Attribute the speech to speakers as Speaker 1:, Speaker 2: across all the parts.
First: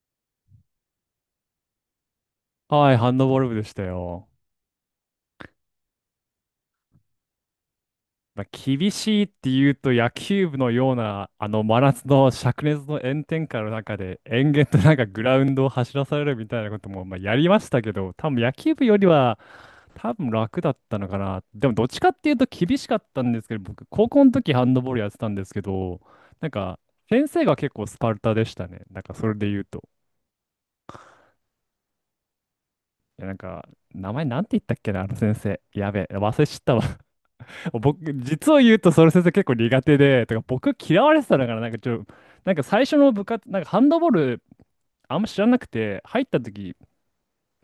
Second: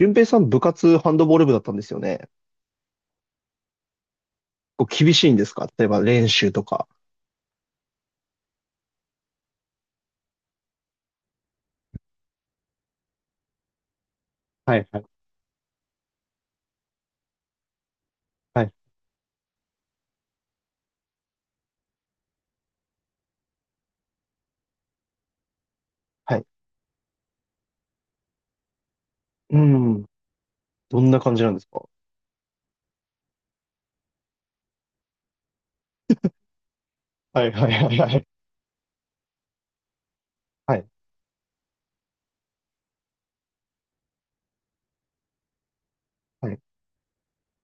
Speaker 1: 俊平さん、部活ハンドボール部だったんですよね。
Speaker 2: はい、ハンドボール部でしたよ。
Speaker 1: こう厳しいんですか？例えば練習とか。
Speaker 2: まあ、厳しいって言うと野球部のようなあの真夏の灼熱の炎天下の中で延々
Speaker 1: は
Speaker 2: と
Speaker 1: い
Speaker 2: なん
Speaker 1: は
Speaker 2: か
Speaker 1: い
Speaker 2: グラウンドを走らされるみたいなこともまあやりましたけど、多分野
Speaker 1: はい
Speaker 2: 球部よりは多分楽だったのかな。でも、どっちかっていうと厳しかったんですけど、僕高校の時ハンドボールやってたんですけど、
Speaker 1: はい。
Speaker 2: なんか先生が結構スパルタでしたね、なんかそれで
Speaker 1: う
Speaker 2: 言うと。
Speaker 1: ん。どんな感じなんですか？
Speaker 2: いやなんか名前なんて言ったっけな、あの先生やべえ忘れちゃったわ。
Speaker 1: はいはいはい
Speaker 2: 僕、
Speaker 1: はい。
Speaker 2: 実を言うと、その先生結構苦手で、とか、
Speaker 1: は
Speaker 2: 僕
Speaker 1: い
Speaker 2: 嫌われてたのかな。なんかちょ、なんか最初の部活、なんかハンドボール、あんま知らなくて、入った
Speaker 1: はい。
Speaker 2: 時、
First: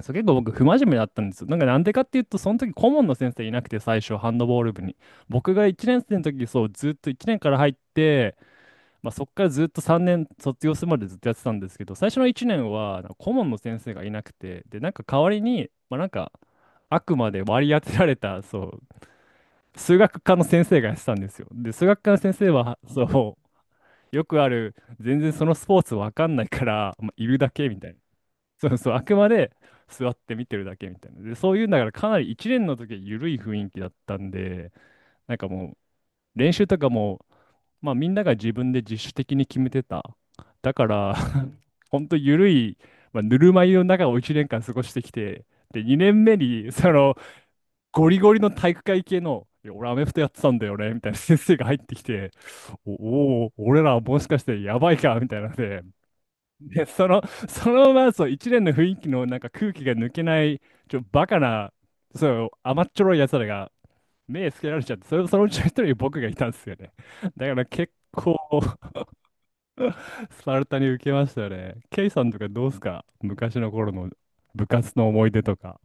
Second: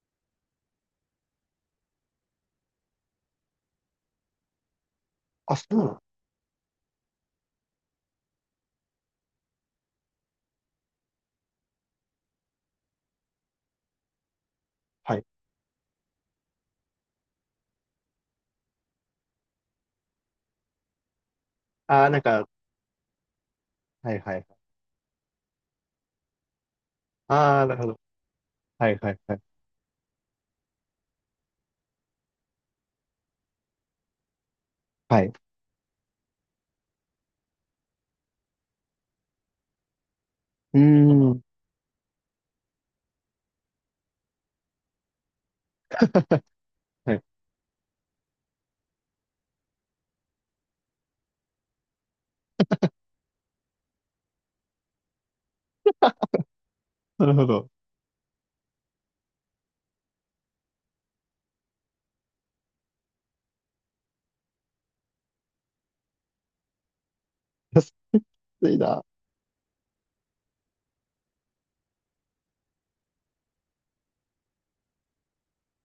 Speaker 2: そう結構僕、不真面目だったんですよ。なんかなんでかっていうと、その時、顧問の先生いなくて、最初、ハンドボール部に。僕
Speaker 1: あ、そ
Speaker 2: が
Speaker 1: うな
Speaker 2: 1
Speaker 1: の？
Speaker 2: 年生の時、そう、ずっと1年から入って、まあ、そっからずっと3年卒業するまでずっとやってたんですけど、最初の1年は、なんか顧問の先生がいなくて、で、なんか
Speaker 1: は
Speaker 2: 代
Speaker 1: い。
Speaker 2: わりに、まあ、なんか、あくまで割り当てられた、そう、数学科の先生がやってたんですよ。で、数学
Speaker 1: ああ、
Speaker 2: 科の
Speaker 1: なん
Speaker 2: 先
Speaker 1: か、
Speaker 2: 生は、そ
Speaker 1: は
Speaker 2: う、
Speaker 1: い
Speaker 2: よ
Speaker 1: は
Speaker 2: く
Speaker 1: い。
Speaker 2: ある、全然そのスポーツわかんないから、まあ、いるだ
Speaker 1: ああ、
Speaker 2: け
Speaker 1: な
Speaker 2: み
Speaker 1: るほ
Speaker 2: たいな。
Speaker 1: ど。
Speaker 2: そう
Speaker 1: は
Speaker 2: そう、
Speaker 1: い
Speaker 2: あ
Speaker 1: は
Speaker 2: く
Speaker 1: い
Speaker 2: ま
Speaker 1: はい。
Speaker 2: で座って見てるだけみたいな。で、そういうんだから、かなり1年の時は緩い雰囲気だったんで、
Speaker 1: はい。う
Speaker 2: なんかもう、練習とかも、まあ、みんなが自分で自主的に決めてた。だ
Speaker 1: ー
Speaker 2: から、
Speaker 1: ん。
Speaker 2: ほんと緩い、まあ、ぬるま湯の中を1年間過ごしてきて、で、2年目 に、そ
Speaker 1: は
Speaker 2: の、
Speaker 1: い。
Speaker 2: ゴリゴリの体育会系の、いや俺アメフトやってたんだよね、みたいな先生が入ってきて、おおー、俺らもしかしてやばいか、みたいなので、で、その、
Speaker 1: なるほど。
Speaker 2: そのままそう、一連の雰囲気のなんか空気が抜けない、バカな、そう、甘っちょろい奴らが目つけられちゃって、それそのうちの一人に僕がいたんですよね。だから
Speaker 1: いやき
Speaker 2: 結構
Speaker 1: ついな。
Speaker 2: スパルタに受けましたよね。ケイさんとかどうすか、昔の頃の部活の思い出とか。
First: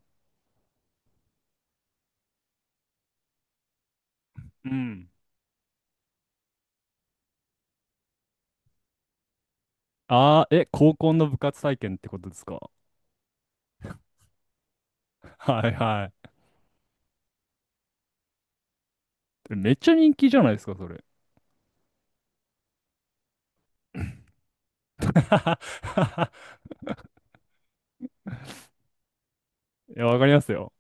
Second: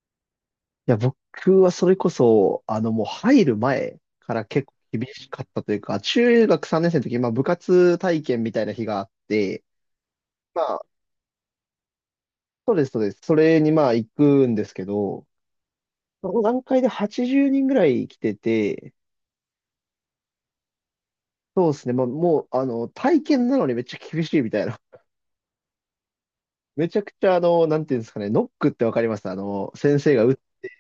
Speaker 1: いや、僕はそれこそ、もう入る前から結
Speaker 2: う
Speaker 1: 構厳
Speaker 2: ん。
Speaker 1: しかったというか、中学3年生の時、まあ部活体験みたいな日があって、
Speaker 2: ああ、え、高校の部活体験ってことですか？
Speaker 1: そうです、そうです。それにまあ行くんですけど、
Speaker 2: はいは
Speaker 1: その段階で80人ぐらい来てて、
Speaker 2: い。めっちゃ人気じゃないですか、それ。
Speaker 1: そうですね、まあ、もう、体験なのにめっちゃ厳しいみたいな。めちゃくちゃ、なんていうんですかね、ノックってわかります？
Speaker 2: い
Speaker 1: 先
Speaker 2: や、
Speaker 1: 生
Speaker 2: わ
Speaker 1: が
Speaker 2: か
Speaker 1: 打
Speaker 2: り
Speaker 1: っ。
Speaker 2: ますよ。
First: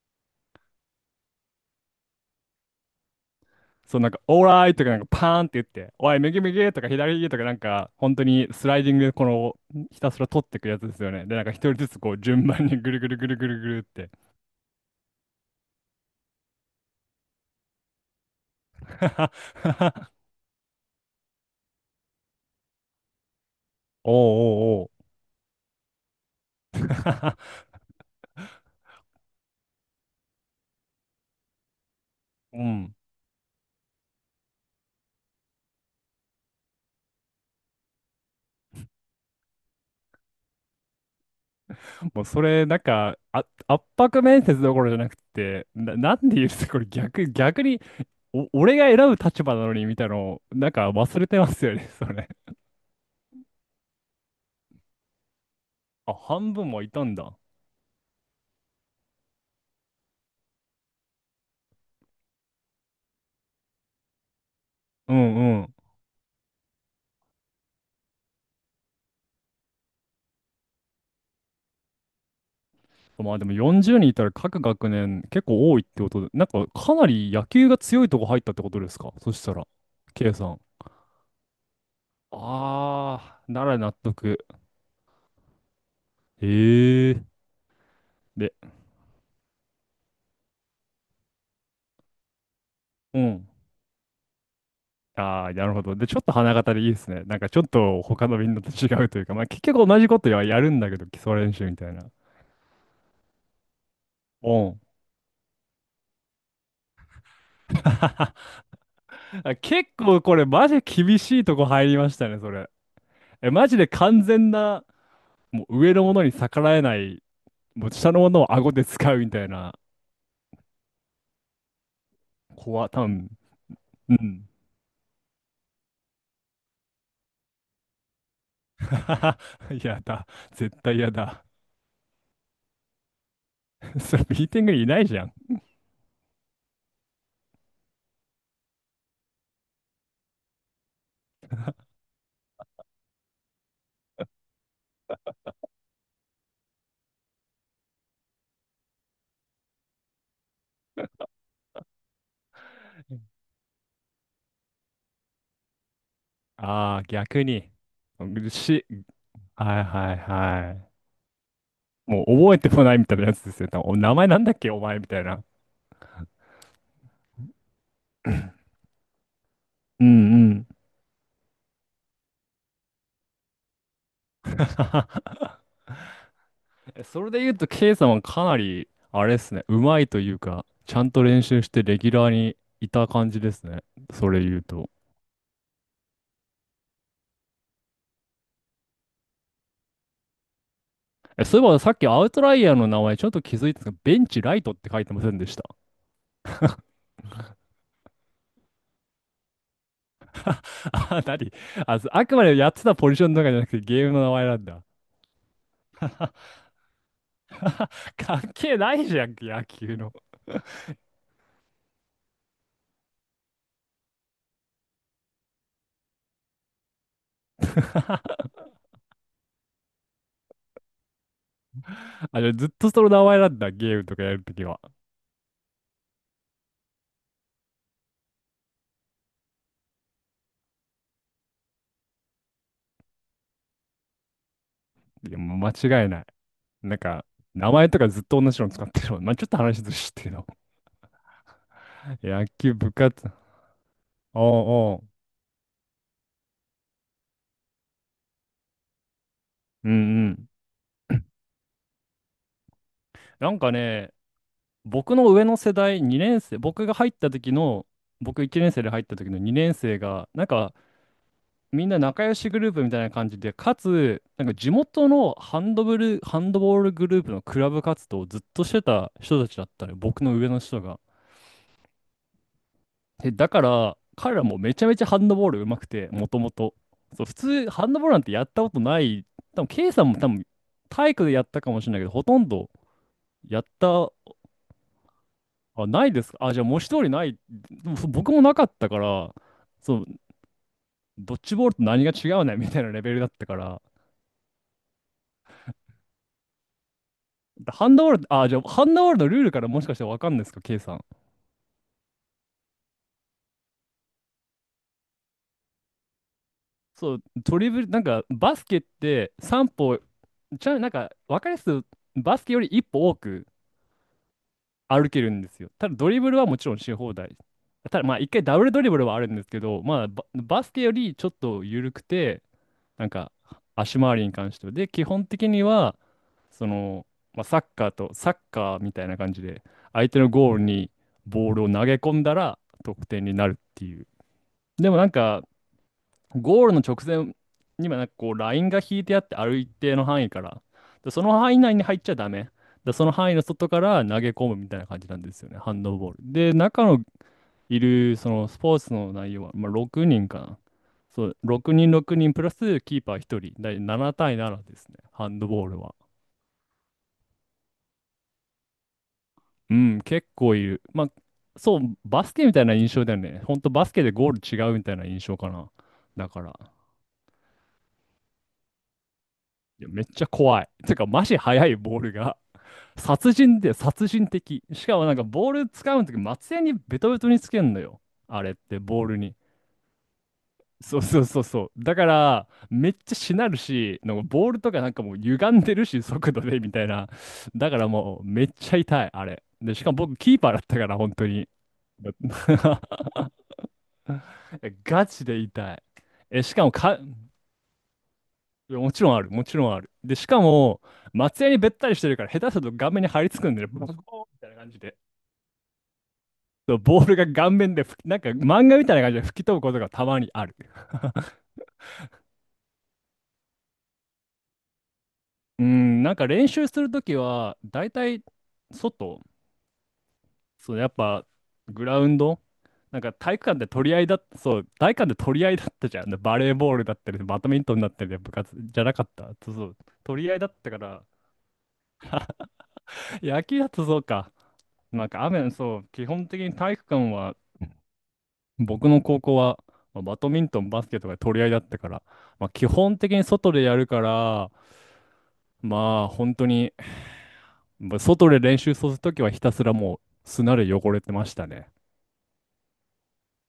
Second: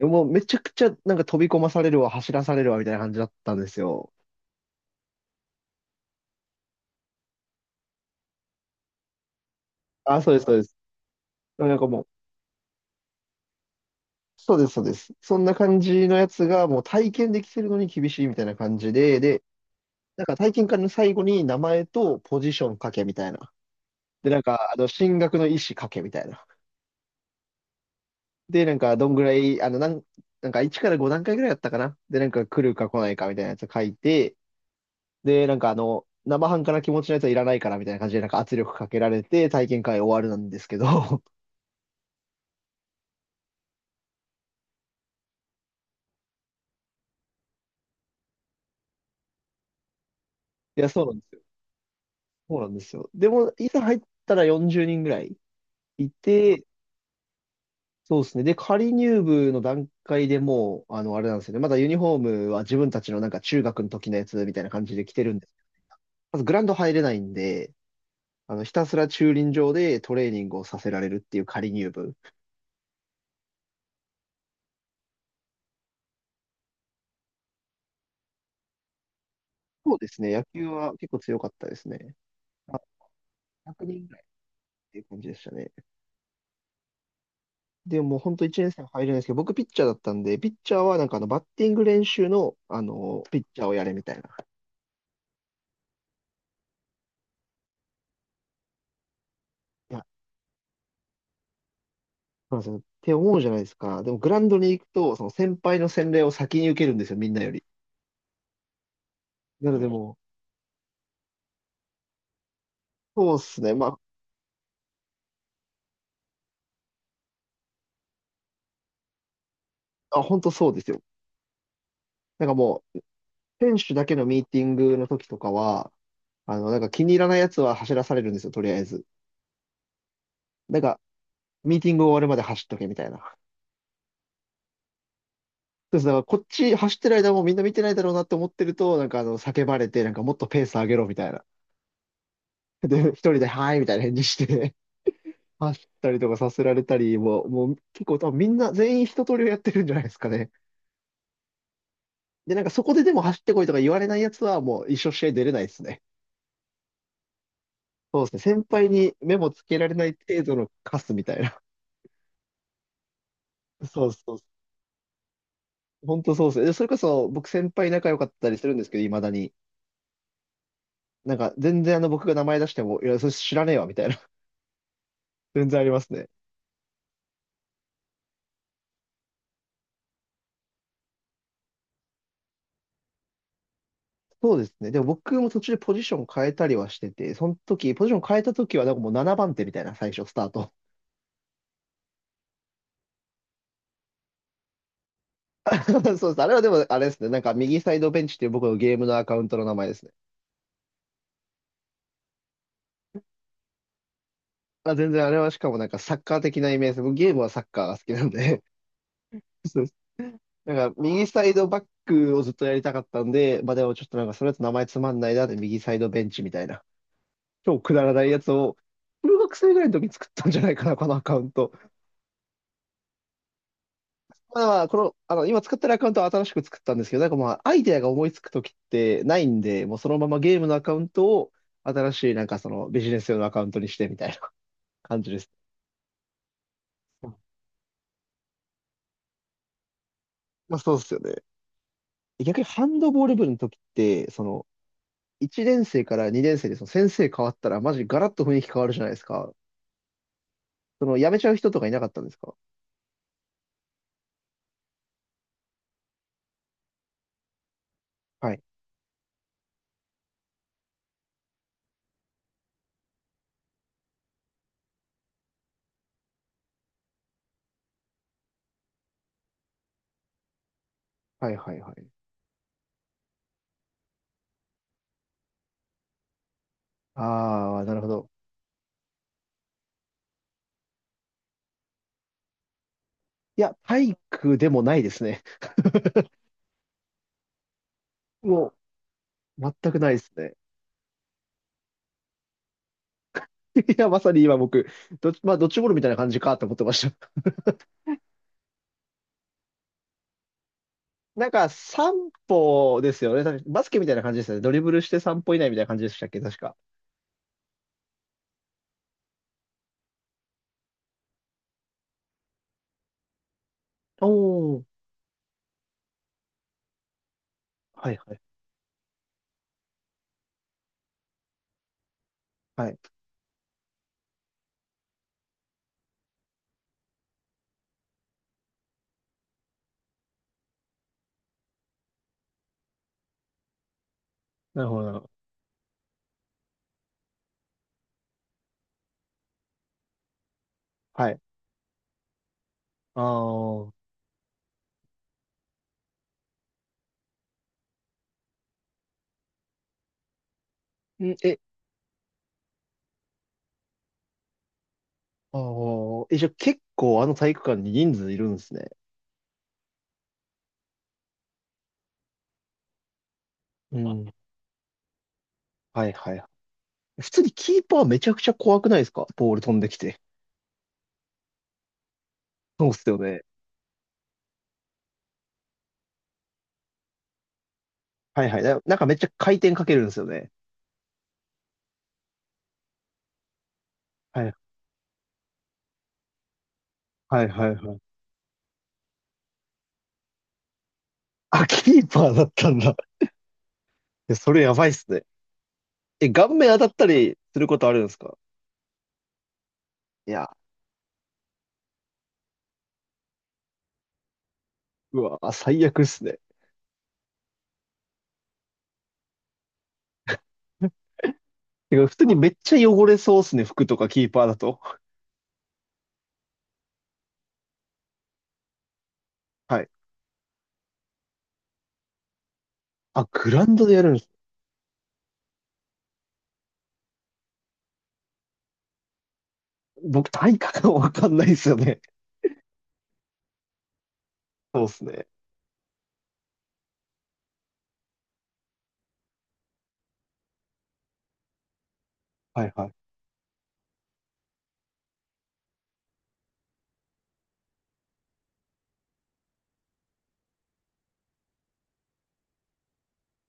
Speaker 1: もうめちゃくちゃなんか飛び込まされるわ、走らされるわ、みたいな感じだったんです
Speaker 2: そう、な
Speaker 1: よ。
Speaker 2: んか、オーライとか、なんか、パーンって言って、おい、右右とか、左右とか、なんか、本当にスライディングで、この、ひたす
Speaker 1: あ、
Speaker 2: ら
Speaker 1: そうです、
Speaker 2: 取っ
Speaker 1: そう
Speaker 2: てい
Speaker 1: で
Speaker 2: く
Speaker 1: す。
Speaker 2: やつですよね。で、なんか、一
Speaker 1: な
Speaker 2: 人
Speaker 1: んか
Speaker 2: ずつ、
Speaker 1: もう、
Speaker 2: こう、順番にぐるぐるぐるぐるぐるって。
Speaker 1: そうです、そうです。そんな感じのやつがもう体験できてるのに厳しいみたいな感じで、で、なんか体験会の最後に名前とポジション書けみたいな。
Speaker 2: おう
Speaker 1: で、なんか、
Speaker 2: おうおう。
Speaker 1: 進学の意思かけみたいな。で、なんか、どんぐらい、なんか1から5段階ぐらいだったかな。で、なんか
Speaker 2: う
Speaker 1: 来るか
Speaker 2: ん。
Speaker 1: 来ないかみたいなやつ書いて、で、なんか生半可な気持ちのやつはいらないからみたいな感じで、なんか圧力かけられて体験会終わるなんですけど、
Speaker 2: もう、それ、なんか、あ、圧迫面接どころじゃなくて、なんで言うと、これ逆、逆に、お、俺が選ぶ立場なのにみたいなの、なん
Speaker 1: いや、
Speaker 2: か
Speaker 1: そうなん
Speaker 2: 忘
Speaker 1: で
Speaker 2: れ
Speaker 1: す
Speaker 2: て
Speaker 1: よ。
Speaker 2: ますよね、それ。
Speaker 1: そうなんですよ。でも、いざ入ったら40人ぐらいい
Speaker 2: あ、半
Speaker 1: て、
Speaker 2: 分もいたんだ。
Speaker 1: そうですね。で、仮入部の段階でもう、あれなんですよね。まだユニフォームは自分たちのなんか中学の時のやつみたいな感じで着
Speaker 2: う
Speaker 1: てるんです。
Speaker 2: んうん。
Speaker 1: まずグラウンド入れないんで、ひたすら駐輪場でトレーニングをさせられるっていう仮入部。
Speaker 2: まあでも40人いたら各学年結構多いってことで、なんかかなり野球が強いとこ入ったってことですか、そしたら、
Speaker 1: そうですね、
Speaker 2: K
Speaker 1: 野
Speaker 2: さん。
Speaker 1: 球は結構強かったですね。あ、
Speaker 2: あー、なら
Speaker 1: 100
Speaker 2: 納
Speaker 1: 人ぐらいっ
Speaker 2: 得。
Speaker 1: ていう感じでしたね。
Speaker 2: ええ。
Speaker 1: でももう本当
Speaker 2: で、
Speaker 1: 1年生入れないですけど、僕ピッチャーだったんで、ピッチャーはなんかバッティング練習の、
Speaker 2: う
Speaker 1: ピッ
Speaker 2: ん。
Speaker 1: チャーをやれみたいな。
Speaker 2: ああ、なるほど。で、ちょっと花形でいいですね。なんかちょっと他のみんなと違うというか、まあ結局
Speaker 1: い
Speaker 2: 同
Speaker 1: や、
Speaker 2: じことはやるんだけど、基礎練習みたいな。
Speaker 1: そうなんですよ。って思うじゃないですか。でもグラウン
Speaker 2: う
Speaker 1: ドに
Speaker 2: ん。
Speaker 1: 行くと、その先輩の洗礼を先に受けるんですよ、みんなより。
Speaker 2: あ、
Speaker 1: なので
Speaker 2: 結
Speaker 1: も
Speaker 2: 構これマジ厳しいとこ入りましたね、それ。
Speaker 1: う、そうっ
Speaker 2: え、
Speaker 1: す
Speaker 2: マ
Speaker 1: ね。
Speaker 2: ジ
Speaker 1: ま
Speaker 2: で
Speaker 1: あ、
Speaker 2: 完全な、もう上のものに逆らえない、もう下のものを顎で使うみたいな
Speaker 1: あ、本当そうですよ。なんか
Speaker 2: 子
Speaker 1: も
Speaker 2: は
Speaker 1: う、
Speaker 2: 多分、
Speaker 1: 選手だ
Speaker 2: う
Speaker 1: けのミ
Speaker 2: ん。
Speaker 1: ーティングの時とかは、なんか気に入らないやつは走らされるんですよ、とりあえず。
Speaker 2: やだ。絶
Speaker 1: なんか、
Speaker 2: 対やだ。
Speaker 1: ミーティング終わるまで走っとけみたいな。そ
Speaker 2: それミーティングにいないじゃん。
Speaker 1: うです。だからこっち走ってる間もみんな見てないだろうなって思ってると、なんか叫ばれて、なんかもっとペース上げろみたいな。で、一人で、はい、みたいな返事して 走ったりとかさせられたり、もう結構多分みんな全員一通りをやってるんじゃないですかね。で、なんかそこででも走ってこいとか言われないやつはもう一生試合出れないですね。
Speaker 2: ああ、逆に。
Speaker 1: そうです
Speaker 2: う
Speaker 1: ね。先
Speaker 2: し、
Speaker 1: 輩に目もつけ
Speaker 2: はい
Speaker 1: られな
Speaker 2: は
Speaker 1: い
Speaker 2: い
Speaker 1: 程度の
Speaker 2: はい。
Speaker 1: カスみたいな。
Speaker 2: もう覚えてもないみたいなやつですよ。多 分、お
Speaker 1: そう
Speaker 2: 名前
Speaker 1: そう、
Speaker 2: なんだっけお前みたいな。
Speaker 1: 本当そうですね。でそれこそ、僕先輩仲良かったりするんですけど、未だに。
Speaker 2: うんうん。
Speaker 1: なんか、全然僕が名前出しても、いや、それ知らねえわ、みたいな。全然ありますね。
Speaker 2: え、それで言うと、K さんはかなり、あれですね、うまいというか、ちゃんと練習してレギュラーにいた感じですね。それ
Speaker 1: そう
Speaker 2: 言う
Speaker 1: ですね。
Speaker 2: と。
Speaker 1: でも僕も途中でポジション変えたりはしてて、その時、ポジション変えた時は、なんかもう7番手みたいな、最初、スタート。
Speaker 2: え、そういえばさっきアウトライヤーの名前ちょっと気づいたんですが、ベンチライトって書いてませんでした？
Speaker 1: そうです。あれはでも、あれですね。なんか、右サイドベンチっていう僕のゲームのアカウントの名前ですね。
Speaker 2: あ、なに、あ、そう、あくまでやってたポジションとかじゃなくてゲームの名前なんだ。
Speaker 1: まあ、全然あれはしかもなんかサッカー的なイメージです。僕ゲームはサッカーが好き なん
Speaker 2: 関
Speaker 1: で。
Speaker 2: 係ないじゃん、野
Speaker 1: そうです。
Speaker 2: 球の。
Speaker 1: なんか、右サイドバックをずっとやりたかったんで、まあでもちょっとなんか、それだと名前つまんないなで、右サイドベンチみたいな。超 くだらないやつを、中学生ぐらいの時に作ったんじゃないかな、このアカウント。
Speaker 2: あ、じゃあずっとその名前なんだ、ゲームとかやると
Speaker 1: ま
Speaker 2: き
Speaker 1: あ
Speaker 2: は。
Speaker 1: まあ、この、今使ってるアカウントは新しく作ったんですけど、なんかまあ、アイデアが思いつく時ってないんで、もうそのままゲームのアカウントを、新しいなんかそのビジネス用のアカウントにしてみたいな感じ
Speaker 2: いや、
Speaker 1: です。
Speaker 2: もう間違いない。なんか、
Speaker 1: うん。
Speaker 2: 名前とかずっと同じの使ってるもん。まあ、ちょっと話ずしてるの。
Speaker 1: まあそうですよね。
Speaker 2: 野
Speaker 1: 逆に
Speaker 2: 球
Speaker 1: ハ
Speaker 2: 部
Speaker 1: ンド
Speaker 2: 活。
Speaker 1: ボール部の時って、
Speaker 2: お
Speaker 1: その、
Speaker 2: うおう。
Speaker 1: 1年生から2年生でその先生変わったら、マジガラッと雰囲気変わるじゃないですか。
Speaker 2: うんうん。
Speaker 1: その、辞めちゃう人とかいなかったんですか？
Speaker 2: なんかね、僕の上の世代、2年生、僕が入った時の、僕
Speaker 1: は
Speaker 2: 1
Speaker 1: い。
Speaker 2: 年生で入った時の2年生が、なんかみんな仲良しグループみたいな感じで、かつ、なんか地元のハンドブル、ハンドボールグループのクラブ活動をずっとしてた人たちだったね、僕の上の人が。
Speaker 1: はいはいはい。
Speaker 2: で、だから、彼らもめちゃめちゃハンドボール上手くて、もともと。そう、普通、
Speaker 1: ああ、
Speaker 2: ハン
Speaker 1: なる
Speaker 2: ドボ
Speaker 1: ほ
Speaker 2: ールなん
Speaker 1: ど。
Speaker 2: てやったことない。多分、K さんも多分、体育でやったかもしれないけど、ほとんど
Speaker 1: い
Speaker 2: やっ
Speaker 1: や、体
Speaker 2: た。
Speaker 1: 育でもないですね。
Speaker 2: あ、ないですか、あ、じゃあ文字通りない。でもそ僕もなかっ
Speaker 1: も
Speaker 2: たから、
Speaker 1: う、全
Speaker 2: そ
Speaker 1: く
Speaker 2: う、
Speaker 1: ないですね。
Speaker 2: ドッジボールと何が違うねみたいなレベルだったか ら。
Speaker 1: いや、まさに今僕、まあ、ドッジボールみたいな感じかと思ってました。
Speaker 2: ハンドボール、あ、じゃあハンドボールのルールからもしかしてわかんないですか、K さん。
Speaker 1: なんか、散歩ですよね。確かバスケみたいな感じですよね。ドリブルして散歩以内みたいな感じでしたっけ、確か。
Speaker 2: そう、ドリブル、なんかバスケって3歩、なんかわかりやすくバスケより1歩多く
Speaker 1: おー。
Speaker 2: 歩けるんですよ。ただドリブルはもちろんし放題。ただ
Speaker 1: は
Speaker 2: ま
Speaker 1: い
Speaker 2: あ1
Speaker 1: はい。
Speaker 2: 回ダブルドリブルはあるんですけど、まあバスケよりちょっと緩くて、
Speaker 1: はい。
Speaker 2: なんか足回りに関しては。で、基本的には、その、まあ、サッカーみたいな感じで、相手のゴールにボールを投げ込んだら得点になるっていう。
Speaker 1: なる
Speaker 2: でも
Speaker 1: ほ
Speaker 2: な
Speaker 1: ど、
Speaker 2: ん
Speaker 1: なるほど。
Speaker 2: か、ゴールの直前にはなんかこう、ラインが引いてあって、ある一定の範囲から、で、そ
Speaker 1: は
Speaker 2: の
Speaker 1: い。
Speaker 2: 範囲内に入っちゃダメ。で、その
Speaker 1: あ
Speaker 2: 範囲の外か
Speaker 1: ー。
Speaker 2: ら投げ込むみたいな感じなんですよね、ハンドボール。で、中のいる、そのスポーツの内容は、まあ、6人かな。そ
Speaker 1: ん
Speaker 2: う、
Speaker 1: え、
Speaker 2: 6人6人プラスキーパー1人、だい7対7ですね、ハンド
Speaker 1: あ
Speaker 2: ボールは。
Speaker 1: ー。え、じゃあ結構あの体育館に人数いるんですね。
Speaker 2: うん、結構いる。まあ、そう、バスケみたいな印象だよね。ほんとバス
Speaker 1: う
Speaker 2: ケでゴー
Speaker 1: ん。
Speaker 2: ル違うみたいな印象かな。
Speaker 1: はい
Speaker 2: だ
Speaker 1: は
Speaker 2: か
Speaker 1: い。
Speaker 2: ら、
Speaker 1: 普通にキーパーめちゃくちゃ怖くないですか？ボール飛ん
Speaker 2: い
Speaker 1: で
Speaker 2: や、
Speaker 1: き
Speaker 2: めっ
Speaker 1: て。
Speaker 2: ちゃ怖い。てか、マジ速いボールが。
Speaker 1: そうっすよ
Speaker 2: 殺
Speaker 1: ね。
Speaker 2: 人で殺人的。しかもなんかボール使うとき、松屋にベトベトにつけんのよ、あ
Speaker 1: はい
Speaker 2: れっ
Speaker 1: はい。
Speaker 2: て、
Speaker 1: なん
Speaker 2: ボ
Speaker 1: か
Speaker 2: ー
Speaker 1: めっ
Speaker 2: ル
Speaker 1: ちゃ
Speaker 2: に。
Speaker 1: 回転かけるんですよね。
Speaker 2: そうそうそうそう。だから、めっちゃしなるし、なんか
Speaker 1: は
Speaker 2: ボー
Speaker 1: い
Speaker 2: ルとかなんかもう歪んでるし、速度でみたいな。
Speaker 1: はいは
Speaker 2: だ
Speaker 1: い
Speaker 2: から
Speaker 1: はい。
Speaker 2: もうめっちゃ痛い、あれ。で、しかも僕キーパーだったから、本当に。
Speaker 1: あ、キー パーだったんだ。え、それや
Speaker 2: え、
Speaker 1: ばいっ
Speaker 2: ガ
Speaker 1: すね。
Speaker 2: チで痛い。
Speaker 1: え、
Speaker 2: え、
Speaker 1: 顔
Speaker 2: しか
Speaker 1: 面
Speaker 2: も
Speaker 1: 当たっ
Speaker 2: か、
Speaker 1: たりすることあるんですか？
Speaker 2: いやもちろんある、もちろんある。で、し
Speaker 1: い
Speaker 2: か
Speaker 1: や、
Speaker 2: も、松屋にべったりしてるから、下手すると顔面に張り付くんでね、ボコーンみたいな感じで。
Speaker 1: うわ、最悪っすね。
Speaker 2: そうボールが顔面で吹き、なんか漫画みたいな感じで吹き飛ぶことがたまにある。
Speaker 1: てか、普通にめっちゃ汚れそうっすね、服とかキーパーだと。
Speaker 2: うん、なんか練習するときは、だいたい外、
Speaker 1: はい。
Speaker 2: そう、やっぱグラウンド、なんか
Speaker 1: あ、
Speaker 2: 体育
Speaker 1: グ
Speaker 2: 館
Speaker 1: ラウ
Speaker 2: で
Speaker 1: ンド
Speaker 2: 取
Speaker 1: で
Speaker 2: り合
Speaker 1: や
Speaker 2: い
Speaker 1: るん
Speaker 2: だ
Speaker 1: で
Speaker 2: っ
Speaker 1: す
Speaker 2: た、そう、体育館で取り合いだったじゃん。バレーボールだったり、バドミントンだったり、部活じゃなかった。そうそう、取
Speaker 1: 僕、
Speaker 2: り合いだっ
Speaker 1: 体
Speaker 2: たか
Speaker 1: 感が
Speaker 2: ら、
Speaker 1: わかんないっすよね。
Speaker 2: 野球だとそうか。
Speaker 1: そうっす
Speaker 2: なんか
Speaker 1: ね。
Speaker 2: 雨、そう、基本的に体育館は、僕の高校は、まあバドミントン、バスケとか取り合いだったから、まあ、
Speaker 1: は
Speaker 2: 基
Speaker 1: いはい。
Speaker 2: 本的に外でやるから、まあ本当に、まあ外で練習するときはひたすらもう砂で汚れてましたね。